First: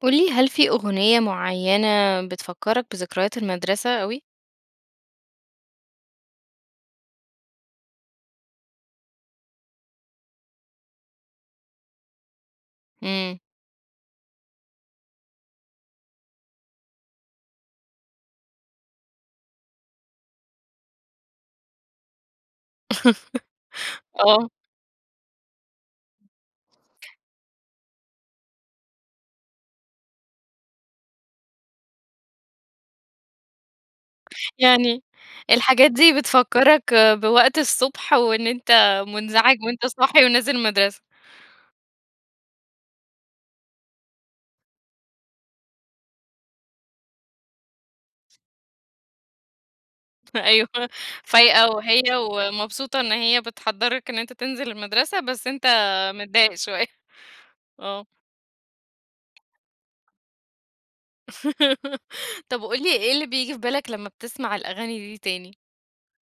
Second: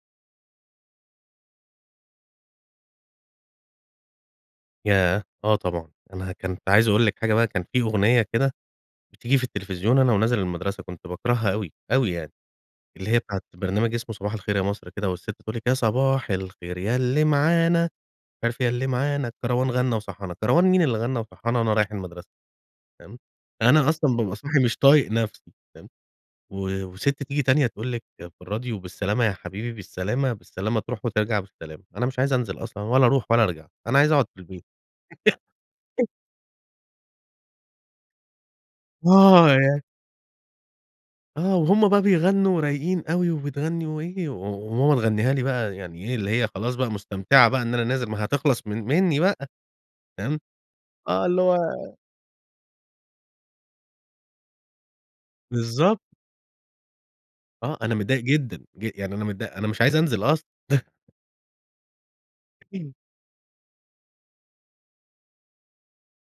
قل لي هل في أغنية معينة بتفكرك بذكريات المدرسة اوي؟ ياه! آه طبعًا، أنا ها كنت عايز أقول لِك حاجة بقى كان في أغنية كده بتيجي في التلفزيون أنا ونازل المدرسة كنت باكرهها اوي، اوي يعني، اللّي هي امم. بتاعة برنامج إسمه صباح الخير يا مصر كده والسّت بتقول لِك: "يا صباح الخير يا إللّي معانا، مش عارف إيه يا إللّي معانا الكَروان غنّى وصحّانا" كَروان مين إللّي غنّى وصحّانا وأنا رايح المدرسة! فاهِم، أنا أصلًا بابقى آه. صاحي مش طايق نفسي فاهِم، و وسِتّ تيجي تانية تقول لِك في الراديو بالسّلامة يا حبيبي بالسّلامة بالسّلامة، تروح وترجع بالسّلامة، أنا مش عايز أنزل أصلًا ولا أروح ولا أرجع أنا عايز أقعُد في البيت. يعني الحاجات دي بتفكرك بوقت الصبح، وإن أنت آه مُنزعج يعني وأنت صاحي ونازل المدرسة؟ آه، وهمّ بقى بيغنّوا ورايقين اوي وبتغنّي وإيه، و وماما تغنيها لي بقى يعني إيه إللّي هي خلاص بقى مُستمتعة بقى إن أنا نازل، ما هي هتِخلَص من منّي بقى. فاهِم، أيوه آه إللّي هو فايقة وهي ومبسوطة إن هي بتحضرك إن أنت تنزل المدرسة، بس أنت بالضبط. متضايق شوية. آه، أنا آه. متضايق جدًا جِ يعني أنا متضا أنا مش عايز أنزل أصلًا. طَبّ قل لي [unintelligible] إيه إللّي بييجي في بالك لما بتسمع الأغاني دي تاني؟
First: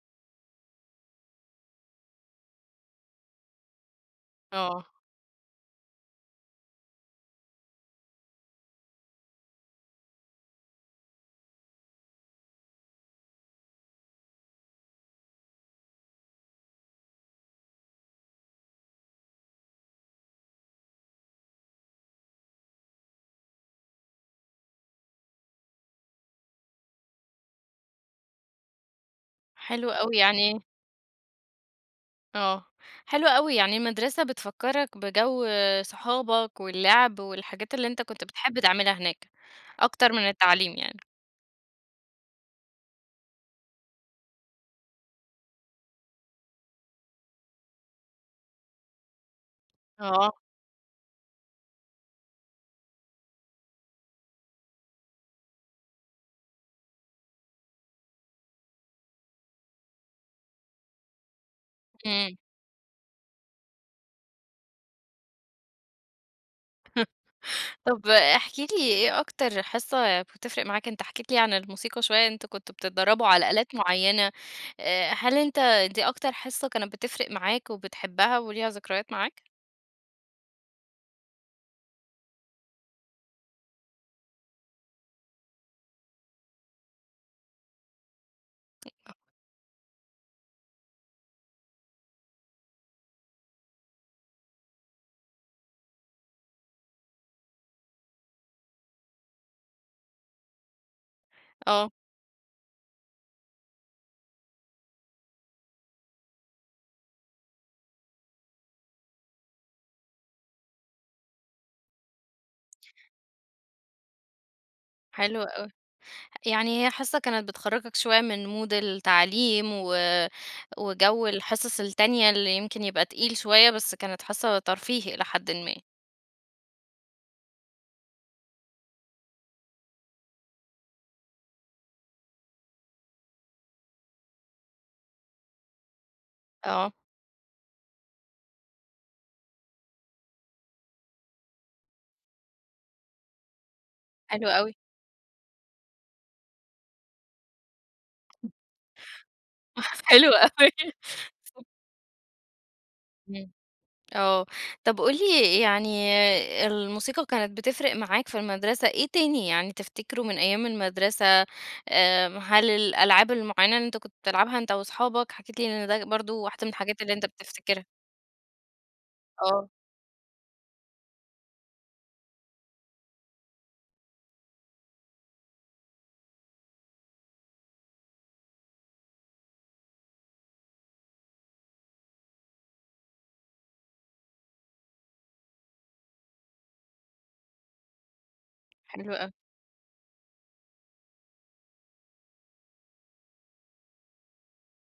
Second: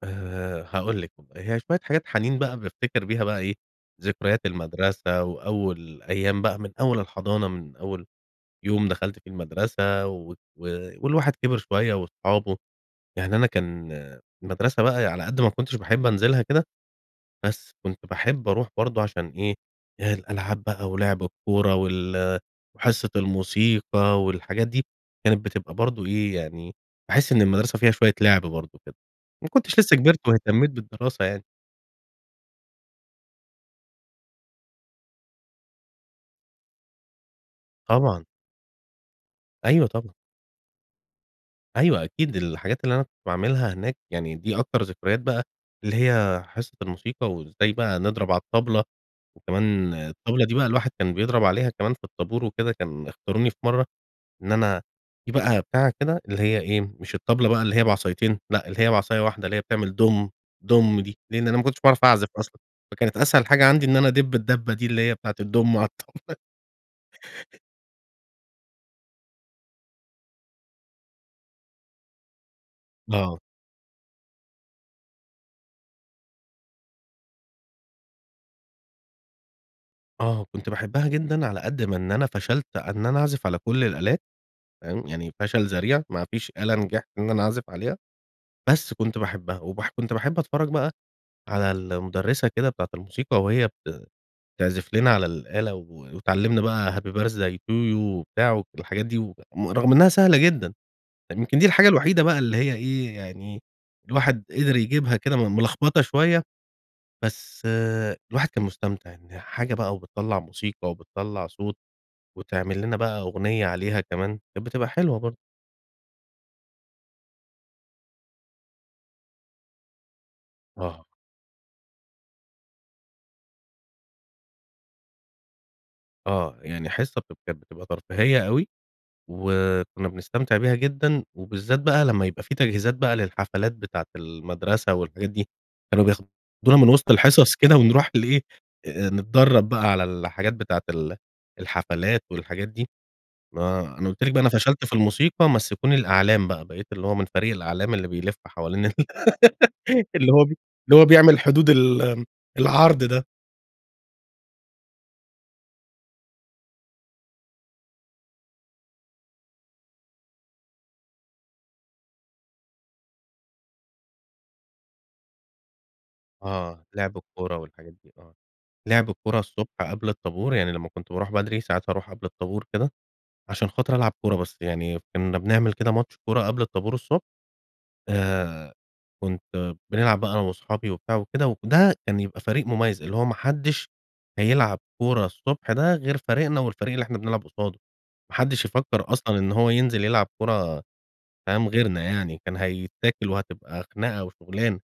آآ، هاقول لِك، [unintelligible] هي شوية حاجات حنين بقى بافتكر بيها بقى إيه، ذكريات آه. المدرسة، وأول أيام بقى من أول الحضانة، من أول يوم دخلت في المدرسة و و والواحد كبر شوية وأصحابه، يعني أنا كان المدرسة بقى على قد ما كنتش باحب أنزلها كده، بس كنت باحب أروح برضه عشان إيه، الألعاب بقى ولعب الكورة وال وحصة الموسيقى والحاجات دي، كانت بتبقى برضه إيه يعني، باحس إن المدرسة فيها شوية لعب برضه كده. ما كنتش حلو لسه أوي كبرت يعني واهتميت بالدراسة يعني. آه، حلو أوي، يعني المدرسة بتفكرك بجو صحابك، واللعب والحاجات اللي أنت كنت طبعًا. بتحب تعملها هناك، أيوه، أكتر طبعًا. من التعليم يعني. أيوه، أكيد الحاجات اللي أنا كنت باعملها هناك، يعني دي أكتر ذكريات بقى، اللي هي حصة الموسيقى وازاي بقى نضرب على الطبلة. وكمان آه. الطبلة دي بقى الواحد كان بيضرب عليها كمان في الطابور وكده كان اختاروني في مرة، إن أنا دي بقى بتاعه كده اللي هي إيه، مش الطبلة بقى اللي هي بعصايتين لأ، اللي هي بعصاية واحدة اللي هي بتعمل دوم، دوم دي، لأن أنا ما كنتش باعرف أعزف امم. أصلًا، فكانت أسهل حاجة عندي إن أنا أدب الدبة دي اللي هي بتاعة الدوم على الطا طب، احكِ لي، إيه أكتر حصة بتفرق معاك؟ أنت حكيت لي عن الموسيقى شوية، أنتم كنتم بتتدربوا آه. على آلات معينة آآ، هل أنت دي أكتر حصة كانت بتفرق معاك وبتحبها وليها ذكريات معاك؟ آه، كنت باحبها جدًا على قد ما إن أنا فشلت إن أنا أعزف على كل الآلات تمام، يعني فشل ذريع ما فيش آلة نجحت إن أنا أعزف عليها، بس [unintelligible] كنت باحبها، وبح كنت باحب أتفرج بقى على المُدرِّسة كده بتاعة الموسيقى وهي بت تعزف لنا على الآلة وتعلمنا بقى happy birthday to you وبتاع والحاجات دي و رغم إنها سهلة جدًا، يمكن دي الحاجة آه. الوحيدة بقى اللي هي إيه يعني الواحد قدر يجيبها كده م ملخبطة شوية. بس الواحد كان مستمتع إن حاجة بقى وبتطّلع موسيقى، وبتطّلع صوت، وتعمل لنا بقى أغنية عليها كمان، كانت بتبقى حلوة برضو. حلو أوي. يعني هي حصة كانت بتخرجك شوية من مود التعليم و آه. وجو الحصص التانية اللي يمكن يبقى تقيل شوية، بس كانت حصة ترفيهي إلى حدٍ ما. آه، يعني حصة بتب كانت بتبقى ترفيهية أوي، وكنا بنستمتع بيها جدًا وبالذات بقى لما يبقى في تجهيزات بقى للحفلات بتاعة المدرسة والحاجات دي، كانوا بياخدونا من آه. وسط الحصص كده ونروح لإيه آآ نتدرب بقى على الحاجات بتاعة ال الحفلات والحاجات دي، ما أنا قلت لِك بقى حلو أنا أوي. فشلت في الموسيقى مَسِّكوني الأعلام بقى، بقيت اللي هو من فريق الأعلام اللي بيلف حوالين ال حلو اللي هو ب أوي. اللي هو بيعمل حدود ال العرض ده. امم. آه. طب قل لي يعني الموسيقى كانت بتفرق معاك في المدرسة إيه تاني يعني تفتكره من أيام المدرسة، آآ، هل الألعاب المُعينة اللي أنت كنت بتلعبها أنت وأصحابك؟ حكيت لي إن ده برضو واحدة من آه، الحاجات اللي لِعب أنت الكورة بتفتكرها. والحاجات دي آه. لِعب الكورة الصبح آه. قبل الطابور يعني لما كنت باروح بدري ساعات أروح قبل الطابور كده، عشان خاطر العب كورة بس، يعني كنا بنعمل كده ماتش كورة قبل الطابور الصبح. آآ، كنت بنلعب بقى أنا وأصحابي وبتاع وكده، وده كان يبقى فريق مميز اللي هو ما حدش هيلعب كورة الصبح ده غير فريقنا والفريق اللي إحنا بنلعب قصاده، ما حدش يفكر حلو أوي. أصلًا إن هو ينزل يلعب كورة فاهم، غيرنا يعني كان هيتاكل، وهتبقى خناقة وشغلانة.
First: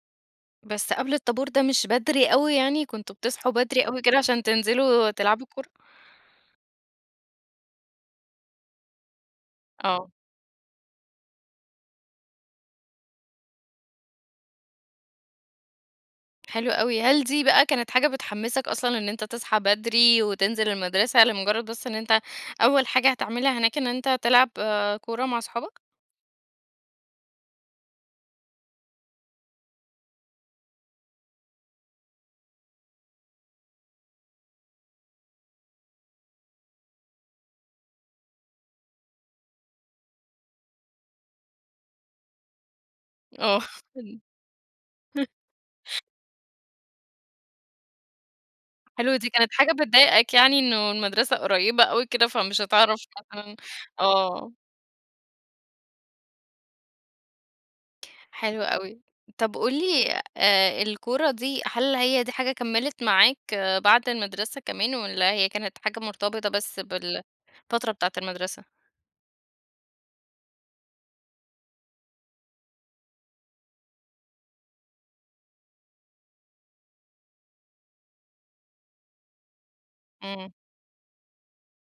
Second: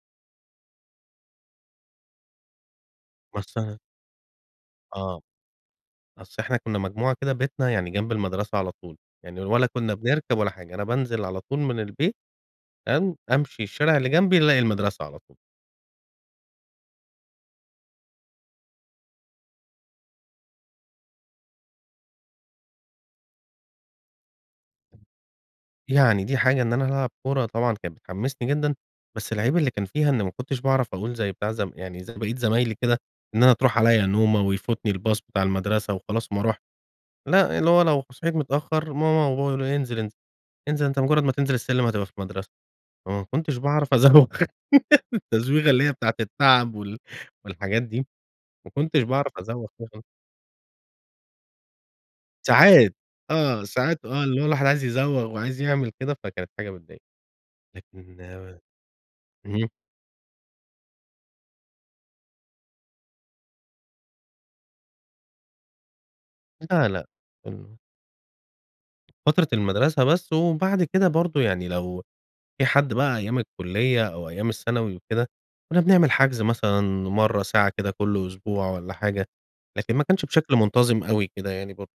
بس قبل الطابور ده مش بدري أوي يعني؟ كنتم بتصحوا مثلًا. بدري أوي كده عشان تنزلوا آه، تلعبوا كورة. أصل إحنا كنا مجموعة كده بيتنا، يعني جنب المدرسة على طول، يعني ولا كنا آه. بنركب ولا حاجة. أنا بانزل على طول من البيت تمام، أمشي الشارع اللي جنبي الاقي المدرسة على طول. حلو أوي. هل دي بقى كانت حاجة بتحمسك أصلًا إن أنت تصحي بدري، وتنزل المدرسة لمجرد بس إن أنت أول حاجة هتعملها هناك إن أنت تلعب آآ، كورة مع أصحابك؟ يعني دي حاجة إن أنا ألعب كورة طبعًا كان بتحمسني جدًا، بس العيب اللي كان فيها إن ما كنتش باعرف أقول زي بتاع ز يعني زي باقية زمايلي كده، إن أنا تروح عليّا نومة ويفوتني الباص بتاع المدرسه وخلاص وما اروحش. لأ، اللي هو لو صحيت متأخر ماما وبابا يقولوا لي: "انزل انز انزل أنت مجرد ما تنزل السلم هتبقى في المدرسة." فما كنتش آه. باعرف أزوغ التزويغة اللي هي بتاعة التعب وال والحاجات دي. ما كنتش حلوة دي، باعرف كانت أزوغ حاجة اهم. بتضايقك يعني إنه المدرسة قريبة أوي كده، فمش ساعات. هتعرف مثلًا آه، ساعات آه، اللي هو آه. الواحد عايز يزوغ وعايز يعمل كده، فكانت حاجة بتضايق لكن حلو أهم. أوي. طب، قُل لي آآ الكورة دي هل هي دي حاجة كملت معاك بعد المدرسة كمان والّا هي كانت حاجة مرتبطة بس لا، لأ. إمم. بالفترة بتاعة المدرسة؟ فترة المدرسة بس وبعد كده برضه يعني لو في حد بقى أيام الكلية أو أيام الثانوي وكده، كنا بنعمل حجز مثلًا مرة، ساعة كده كل أسبوع والّا حاجة، لكن ما كانش امم. بشكل منتظم أوي كده يعني برضه.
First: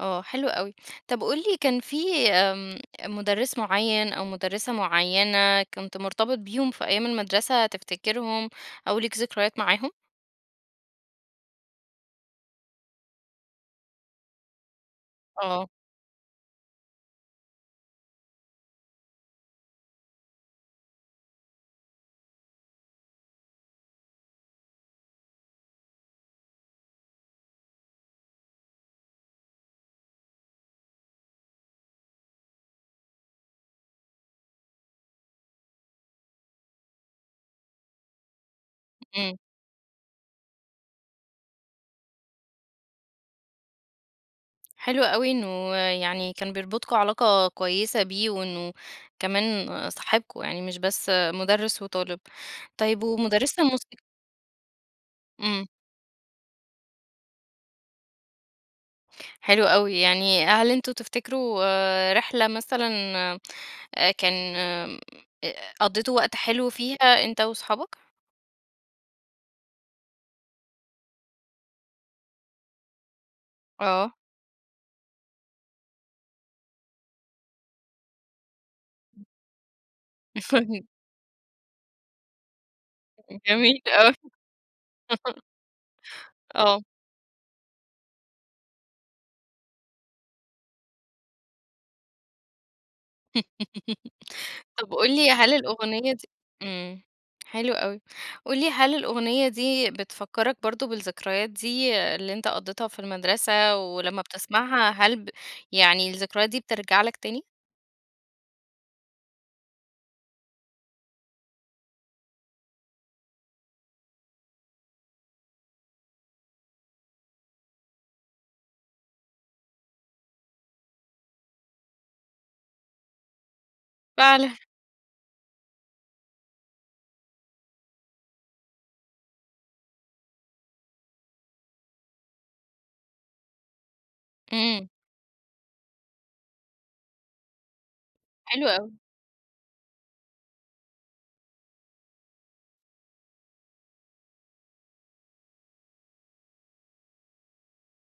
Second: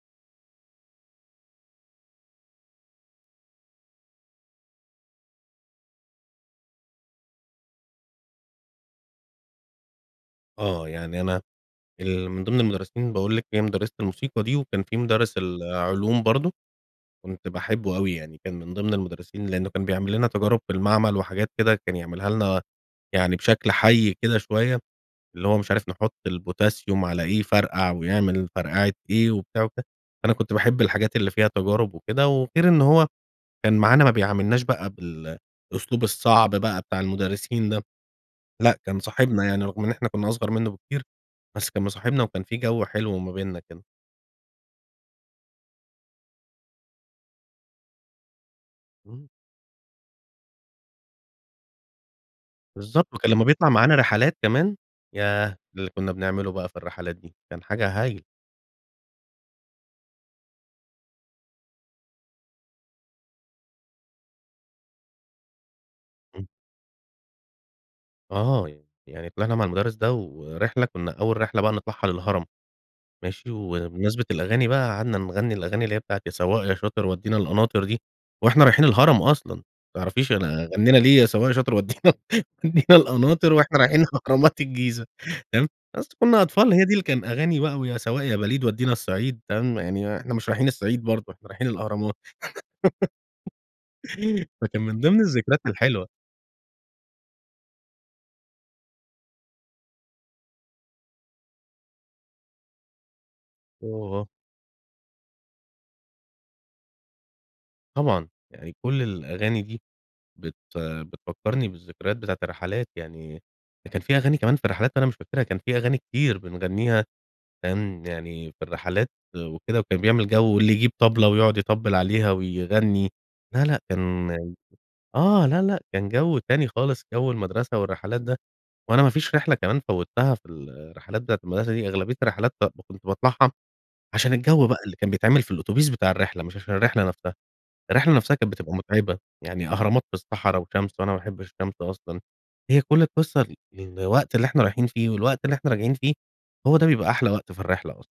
آه، حلو أوي. طب، قل لى كان في آمم، مُدرس معين أو مُدرسة معينة كنت مرتبط بيهم في أيام المدرسة، تفتكرهم أو ليك ذكريات معاهم؟ آه، يعني أنا ال من ضمن المدرسين، باقول لك هي مُدرسة الموسيقى دي، وكان في مدرس آه. العلوم برضه كنت باحبه أوي يعني كان من ضمن المدرسين لأنه كان بيعمل لنا تجارب في المعمل وحاجات كده كان يعملها لنا يعني بشكل حي كده شوية، اللي هو مش عارف نحط الPotassium على إيه يفرقع ويعمل فرقعة إيه وبتاع. وك أنا كنت باحب الحاجات اللي فيها تجارب وكده، وغير إنه هو كان معانا ما بيعاملناش بقى بالأسلوب الصعب بقى بتاع المدرسين ده. لأ، كان إمم. صاحبنا يعني، رغم إن إحنا كُنَّا أصغر منه بكتير، بس كان مصاحبنا وكان في جو حلو ما بيننا كده. حلو أوي إنه يعني كان بيربطكم علاقة كويسة بيه وإنه إمم. كمان صاحبكم، يعني مش بس مُدرس وطالب. طيب، بالضبط. كان لمّا ومُدرسة بيطلع معانا الموِسيقى؟ رحلات كمان ياه! إمم. اللي كنا بنعمله بقى في الرحلات دي، كان حاجة هايلة. حلو أوي. يعني هل أنتم تفتكروا آآ، رحلة مثلًا آآ كان آمم، أ قضيتوا وقت امم. حلو فيها أنت وأصحابك؟ آه يع يعني طلعنا مع الُمدرس ده، ورحلة كنا أول رحلة بقى نطلعها للهرم، ماشي، آه. وبمناسبة الأغاني بقى قعدنا نغني الأغاني اللي هي بتاعة يا سواق يا شاطر ودينا القناطر دي، وإحنا رايحين الهرم أصلًا. ما تعرفيش أن غنينا ليه يا سواق يا شاطر ودي وَدِينَا القناطر جميل وإحنا رايحين أوي. اهرامات الجيزة تمام. بس كنا أطفال، آه. هي دي اللي كان أغاني بقى ويا سواق يا بليد ودينا الصعيد تمام يعني آآ، إحنا مش رايحين الصعيد برضه إحنا رايحين الأهرامات. فكان طب، من قل ضمن لي هل الذكرايات الحلوة. الأغنية دي امم، حلو أوي. قل لي هل الأغنية دي بتفكرك برضه بالذكريات دي اللي أنت قضيتها في المدرسة ولمّا آه. بتسمعها هل ب يعني الذكريات دي بترَجع لك تاني؟ طبعًا، يعني كُلّ الأغاني دي بت بتفكّرني بالذِّكريات بتاعة الرّحلات، يعني ده كان في أغاني كمان في الرّحلات أنا مش فاكرها، كان في أغاني كتير بنغنِّيها، كان يعني في الرِّحلات وكده، وكان بيعمل جَو واللي يجيب طبلة ويقعد يطبِّل عليها ويغنِّي، لا، لأ كان فعلًا. آه، لأ لأ كان جَو تاني خالص، جَو المدرسة والّرِّحلات ده، وأنا ما فيش رحلة كمان فوتّها في الرّحلات بتاعة المدرسة دي، أغلبية الرّحلات كنت باطلعها، عشان الجَو بقى إمم. اللي كان بيتعمل في الأوتوبيس بتاع الرِّحلة، مش عشان الرِّحلة نفسها، الرحلة نفسها كانت حلو بتبقى أوي. مُتعبة، يعني أهرامات في الصَّحرا وشمس، وأنا ما أحبِّش الشَّمس أصلًا، هي كُلّ القصَّة الوقت اللي إحنا رايحين فيه، والوقت اللي إحنا راجعين فيه، هوَ ده بيبقى أحلى وقت في الرِّحلة أصلًا.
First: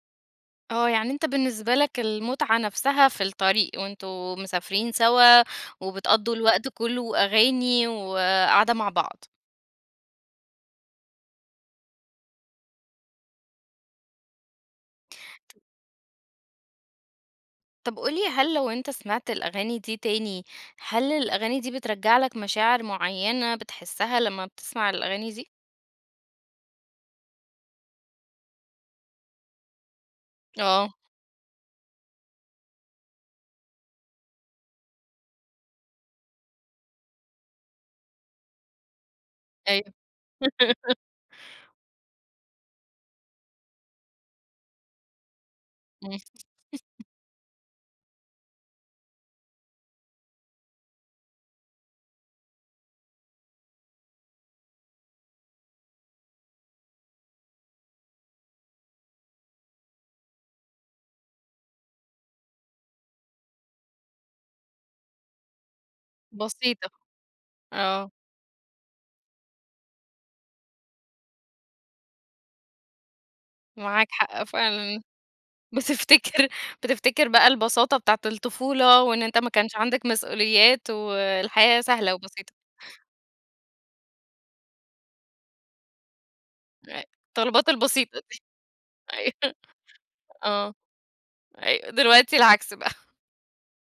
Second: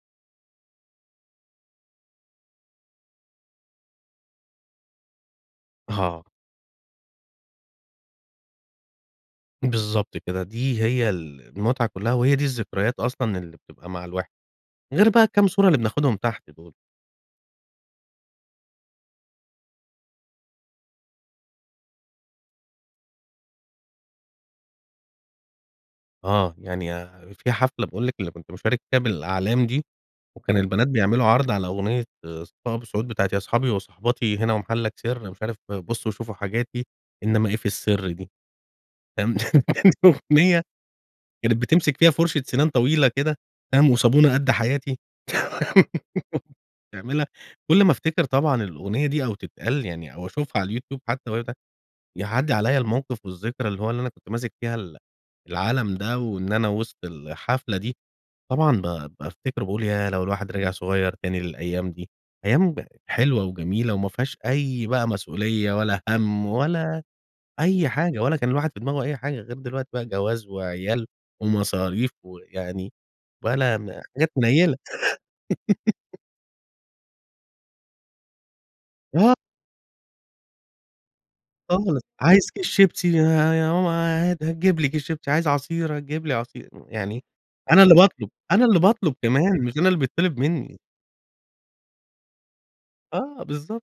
آه، يعني أنت بالنسبة لَك المُتعة نفسها في الطَّريق، وأنتم مسافرين سوا، آه. وبتقضوا الوقت كُلُّه وأغاني، وقعدة مع بعض. بالضبط كده، دي هي المُتعة كُلّها، وهي دي الذِّكريات أصلًا اللي بتبقى مع الواحد، غير بقى الكام صورة اللي بناخدهم تحت دُول. طب قُل لي هل لو أنتَ سمعت الأغاني دي تاني، هل الأغاني دي بترجَّع لَك مشاعر مُعيَّنة بتحسّها لمّا بتسمع الأغاني دي؟ آه، يعني في حفلة باقول لِك اللي كنت مشارك فيها بالأعلام دي، وكان البنات آه. بيعملوا عرض على أغنية صفاء أبو السعود بتاعة يا أصحابي وصاحباتي هنا ومحلك سر، مش عارف بصوا شوفوا حاجاتي إنما إيه في السر دي فاهم، أيوه. يعني أغنية كانت بتمسك فيها فرشة سنان طويلة كده فاهم، وصابونة قد حياتي. امم. تعملها كل ما أفتكر طبعًا الأغنية دي، أو تتقال يعني أو أشوفها على الYouTube حتى [unintelligible] يعدي عليّا الموقف والذكرى اللي هوَ اللي أنا كنت ماسك فيها ال العلم ده، وإن أنا وسط الحفلة دي، طبعًا ب بافتكر باقول ياه! لو الواحد رجع صغير تاني للأيام دي، أيام حلوة وجميلة وما فيهاش أي بقى مسؤولية، ولا هَم، بسيطة، ولا أي آه. حاجة ولا كان الواحد في دماغه أي حاجة، غير دلوقتي بقى جواز وعيال ومصاريف ويعني ولا م معاك حاجات حق منيلة. فعلًا، بس افتكر بتفتكر بقى البساطة بتاعة الطفولة وإن آه. أنتَ ما كانش عندك مسؤوليات والحياة خالص، سهلة عايز وبسيطة. كيس شيبسي يا يا ماما عادي هتجيب لي كيس شيبسي، عايز عصير هتجيب لي عصير، أيوه، يعني الطلبات أنا اللي البسيطة باطلب، دي، أنا اللي باطلب أيوه كمان مش أنا اللي بيتطلب آه، مني. أيوه دلوقتي العكس بقى. آه، بالضبط.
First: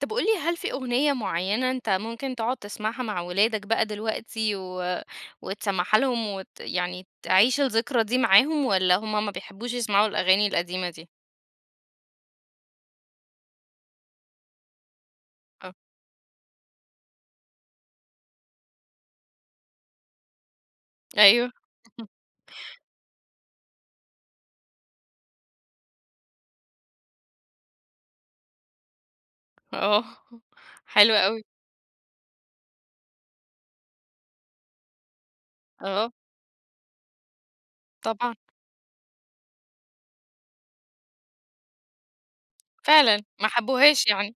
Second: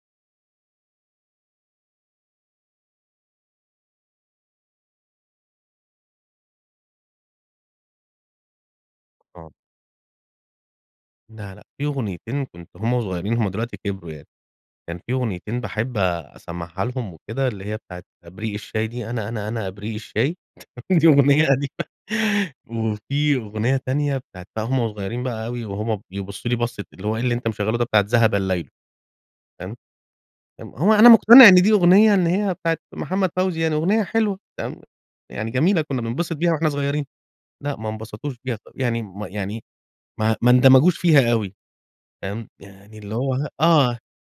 طب قل لي هل في أغنية معينة أنت ممكن تقعد تسمعها مع ولادك بقى دلوقتي، و وتسمعها لهم وت يعني تعيش الذكرى دي معاهم، والَّا همَّ ما آه. بيحبوش يسمعوا الأغاني القديمة دي؟ لا، لأ، في أغنيتين كنت وهمَّ صغيرين همَّ دلوقتي كبروا يعني، كان في أغنيتين آه. باحب أسمعها لهم وكده اللي هي بتاعة إبريق الشاي دي، أنا، أنا، أنا إبريق الشاي، دي أغنية أيوه. قديمة وفي أغنية تانية بتاعة بقى وهمَّ صغيرين بقى أوي، وهمَّ بيبصوا لي بصة اللي هو إيه اللي أنت مشغله ده بتاعة ذهب الليل تمام، آه، امم هو أنا حلوة أوي. مقتنع إن دي أغنية إن هي بتاعة محمد فوزي يعني أغنية حلوة تمام، يعني جميلة كنا آه. بننبسط بيها وإحنا صغيرين، لا ما طبعًا. انبسطوش بيها ط يعني ما يعني ما ما اندمجوش فيها أوي فاهم، يعني اللي فعلًا، هو ما ه آه، حبوهاش يعني؟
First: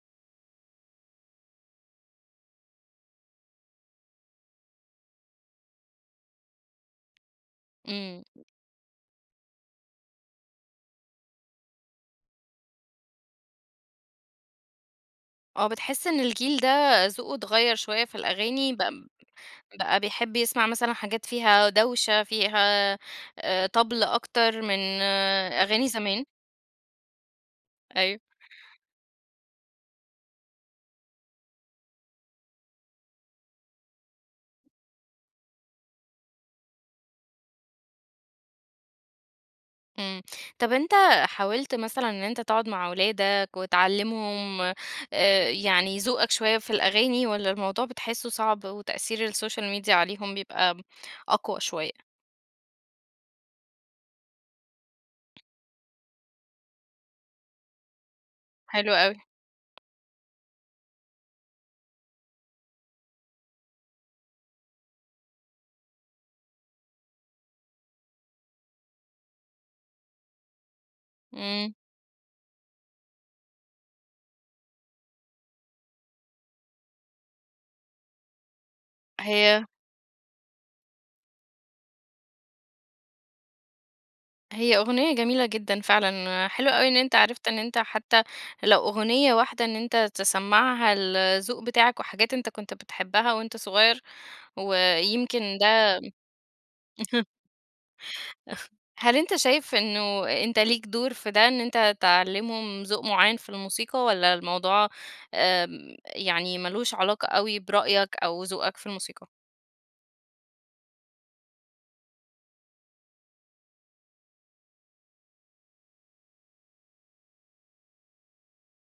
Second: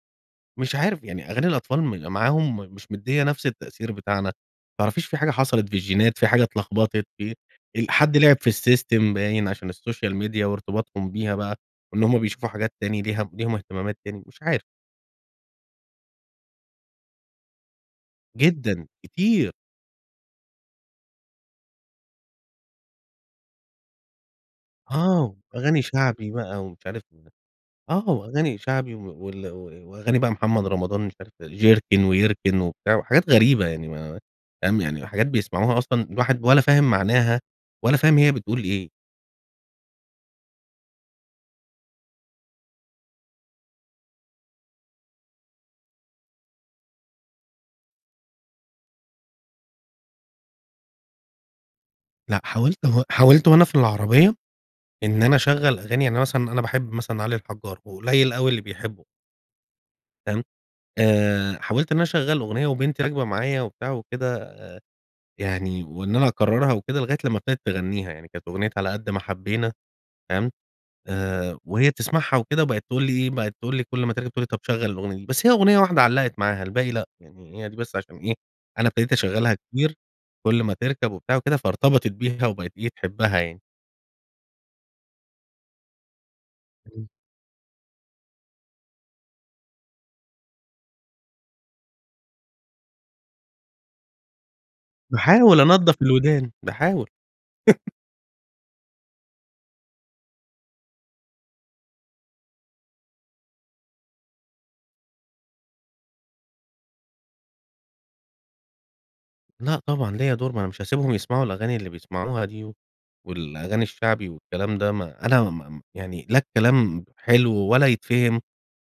مش عارف يعني أغاني الأطفال م معاهم مش مديه نفس التأثير بتاعنا، متعرفيش في حاجة حصلت في الجينات في حاجة اتلخبطت في حد إمم. لعب في السيستم باين عشان السوشيال ميديا وارتباطهم بيها بقى وإن همَّ بيشوفوا حاجات تاني ليها ليهم اهتمامات تاني مش عارف. آه، بتحِسّ إن الجيل ده ذوقُه اتغيَّر شُويَّة في الأغاني، جدًا، بق كتير. بقى بيحب يسمع مثلًا حاجات فيها دوشة، فيها آآ طبل أكتر من آه، وأغاني أغاني زمان؟ شَعبي بقى ومش عارف [unintelligible] آه، أيوه. وأغاني شَعبي وال و وأغاني بقى محمد رمضان مش عارف جركن، ويركن وبتاع، وحاجات غريبة، يعني ما فاهم، يعني حاجات بيسمعوها أصلًا الواحد ولا فاهم معناها، ولا فاهم هي بتقول إيه. إمم، طب أنتَ حاولت مثلًا إن أنتَ تقعُد مع أولادك، وتعلِّمهم آآ يعني ذوقك شويَّة في الأغاني، والّا الموضوع بتحِسُّه صعب وتأثير السوشيال ميديا عليهم بيبقى أقوى شويَّة؟ لأ، حاولت و حاولت وأنا في العربيَّة، إن أنا أشَغَّل أغاني يعني مثلًا أنا مثلًا أنا باحب مثلًا علي الحجّار، وقليل أوي اللي حلو بيحبُّه. أوي. فاهم، آآ حاولت إن أنا أشَغَّل أغنية وبنتي راكبة معايا وبتاع وكده، يعني وإن أنا أكرّرها وكده لغاية لمّا ابتدت تغنّيها، يعني كانت أغنية على قَدّ ما حبينا فاهم، آآ إمم. وهي بتسمعها وكده وبقت تقول لي إيه، بقت تقول لي كل ما تركب تقول لي طب شغل الأغنية دي، بس هي أغنية واحدة علقت معاها، الباقي لأ، يعني هي دي بس عشان إيه أنا ابتديت أشَغَّلها هي كتير، كُلّ ما تِركب وبتاع وكده، فارتبطت بيها وبقت إيه تحبها يعني. هي أغنية جميلة جدًا فعلًا، حلو أوي إن امم. أنت عرفت إن أنت حتى لو أغنية واحدة إن أنت تسمّعها الذوق بتاعك، وحاجات أنت كُنت بتحبها وأنت صغير، و يمكن باحاول ده أنضّف الودان باحاول. هل أنت شايف إنه أنت ليك دور في ده، إن أنت تعلمهم ذوق معين في الموسيقى، والّا الموضوع آآ يعني مالوش علاقة أوي برأيك أو ذوقك في الموسيقى؟ لأ طبعًا، ليّا دور ما انا مش هاسيبهم يسمعوا الأغاني اللي بيسمعوها دي، والأغاني الشَّعبي والكلام ده، ما أنا ما ما يعني لا الكلام حلو، ولا يتفهم،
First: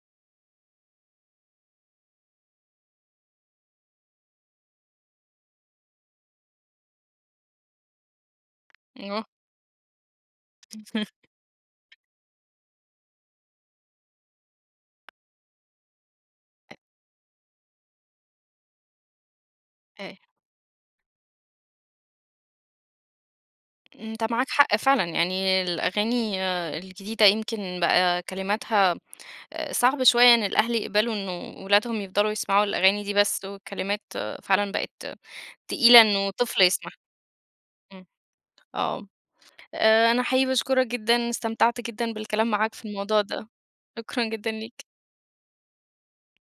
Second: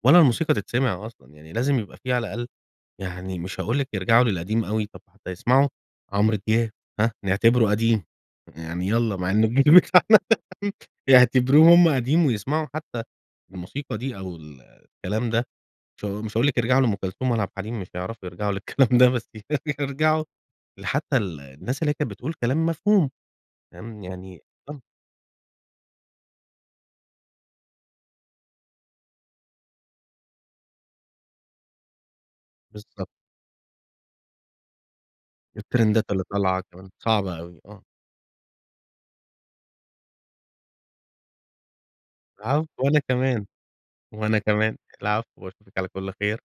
ولا الموسيقى تِتسمِع أصلًا، يعني لازم يبقى في على الأقل يعني مش هاقول لِك يرجعوا للقديم أوي، طب حتَّى يسمعوا عمرو دياب ها، نِعتبرُه قديم، يعني يالّا أيوه مع إنه الجيل بتاعنا يعتبرُوه هُم قديم ويسمعوا حتى الموسيقى دي، أو ال الكلام ده، مش ها مش هاقول لِك يرجعوا لأم كلثوم ولا عبد الحليم، مش حيعرفوا يرجعوا للكلام ده بس أي يرجعوا لحتى ال الناس اللي هي كانت بتقول كلام مفهوم تمام؟ أنت يعني معاك حق آه فعلًا، يعني الأغاني الجديدة يمكن بقى كلماتها صعب شوية، إن الأهل يقبلوا إنه ولادهم يفضلوا يسمعوا الأغاني بالضبط. دي بس، والكلمات فعلًا بقت تقيلة التريندات اللي إنه طفل طالعة كمان يسمعها، صعبة أوي، آه. امم، آه، آآ أنا حقيقي باشكرك جدًا، استمتعت جدًا بالكلام العفو معاك في وأنا الموضوع كمان، ده، شكرًا وأنا جدًا كمان، ليك. العفو، وأشُوفِك على كُلّ خير.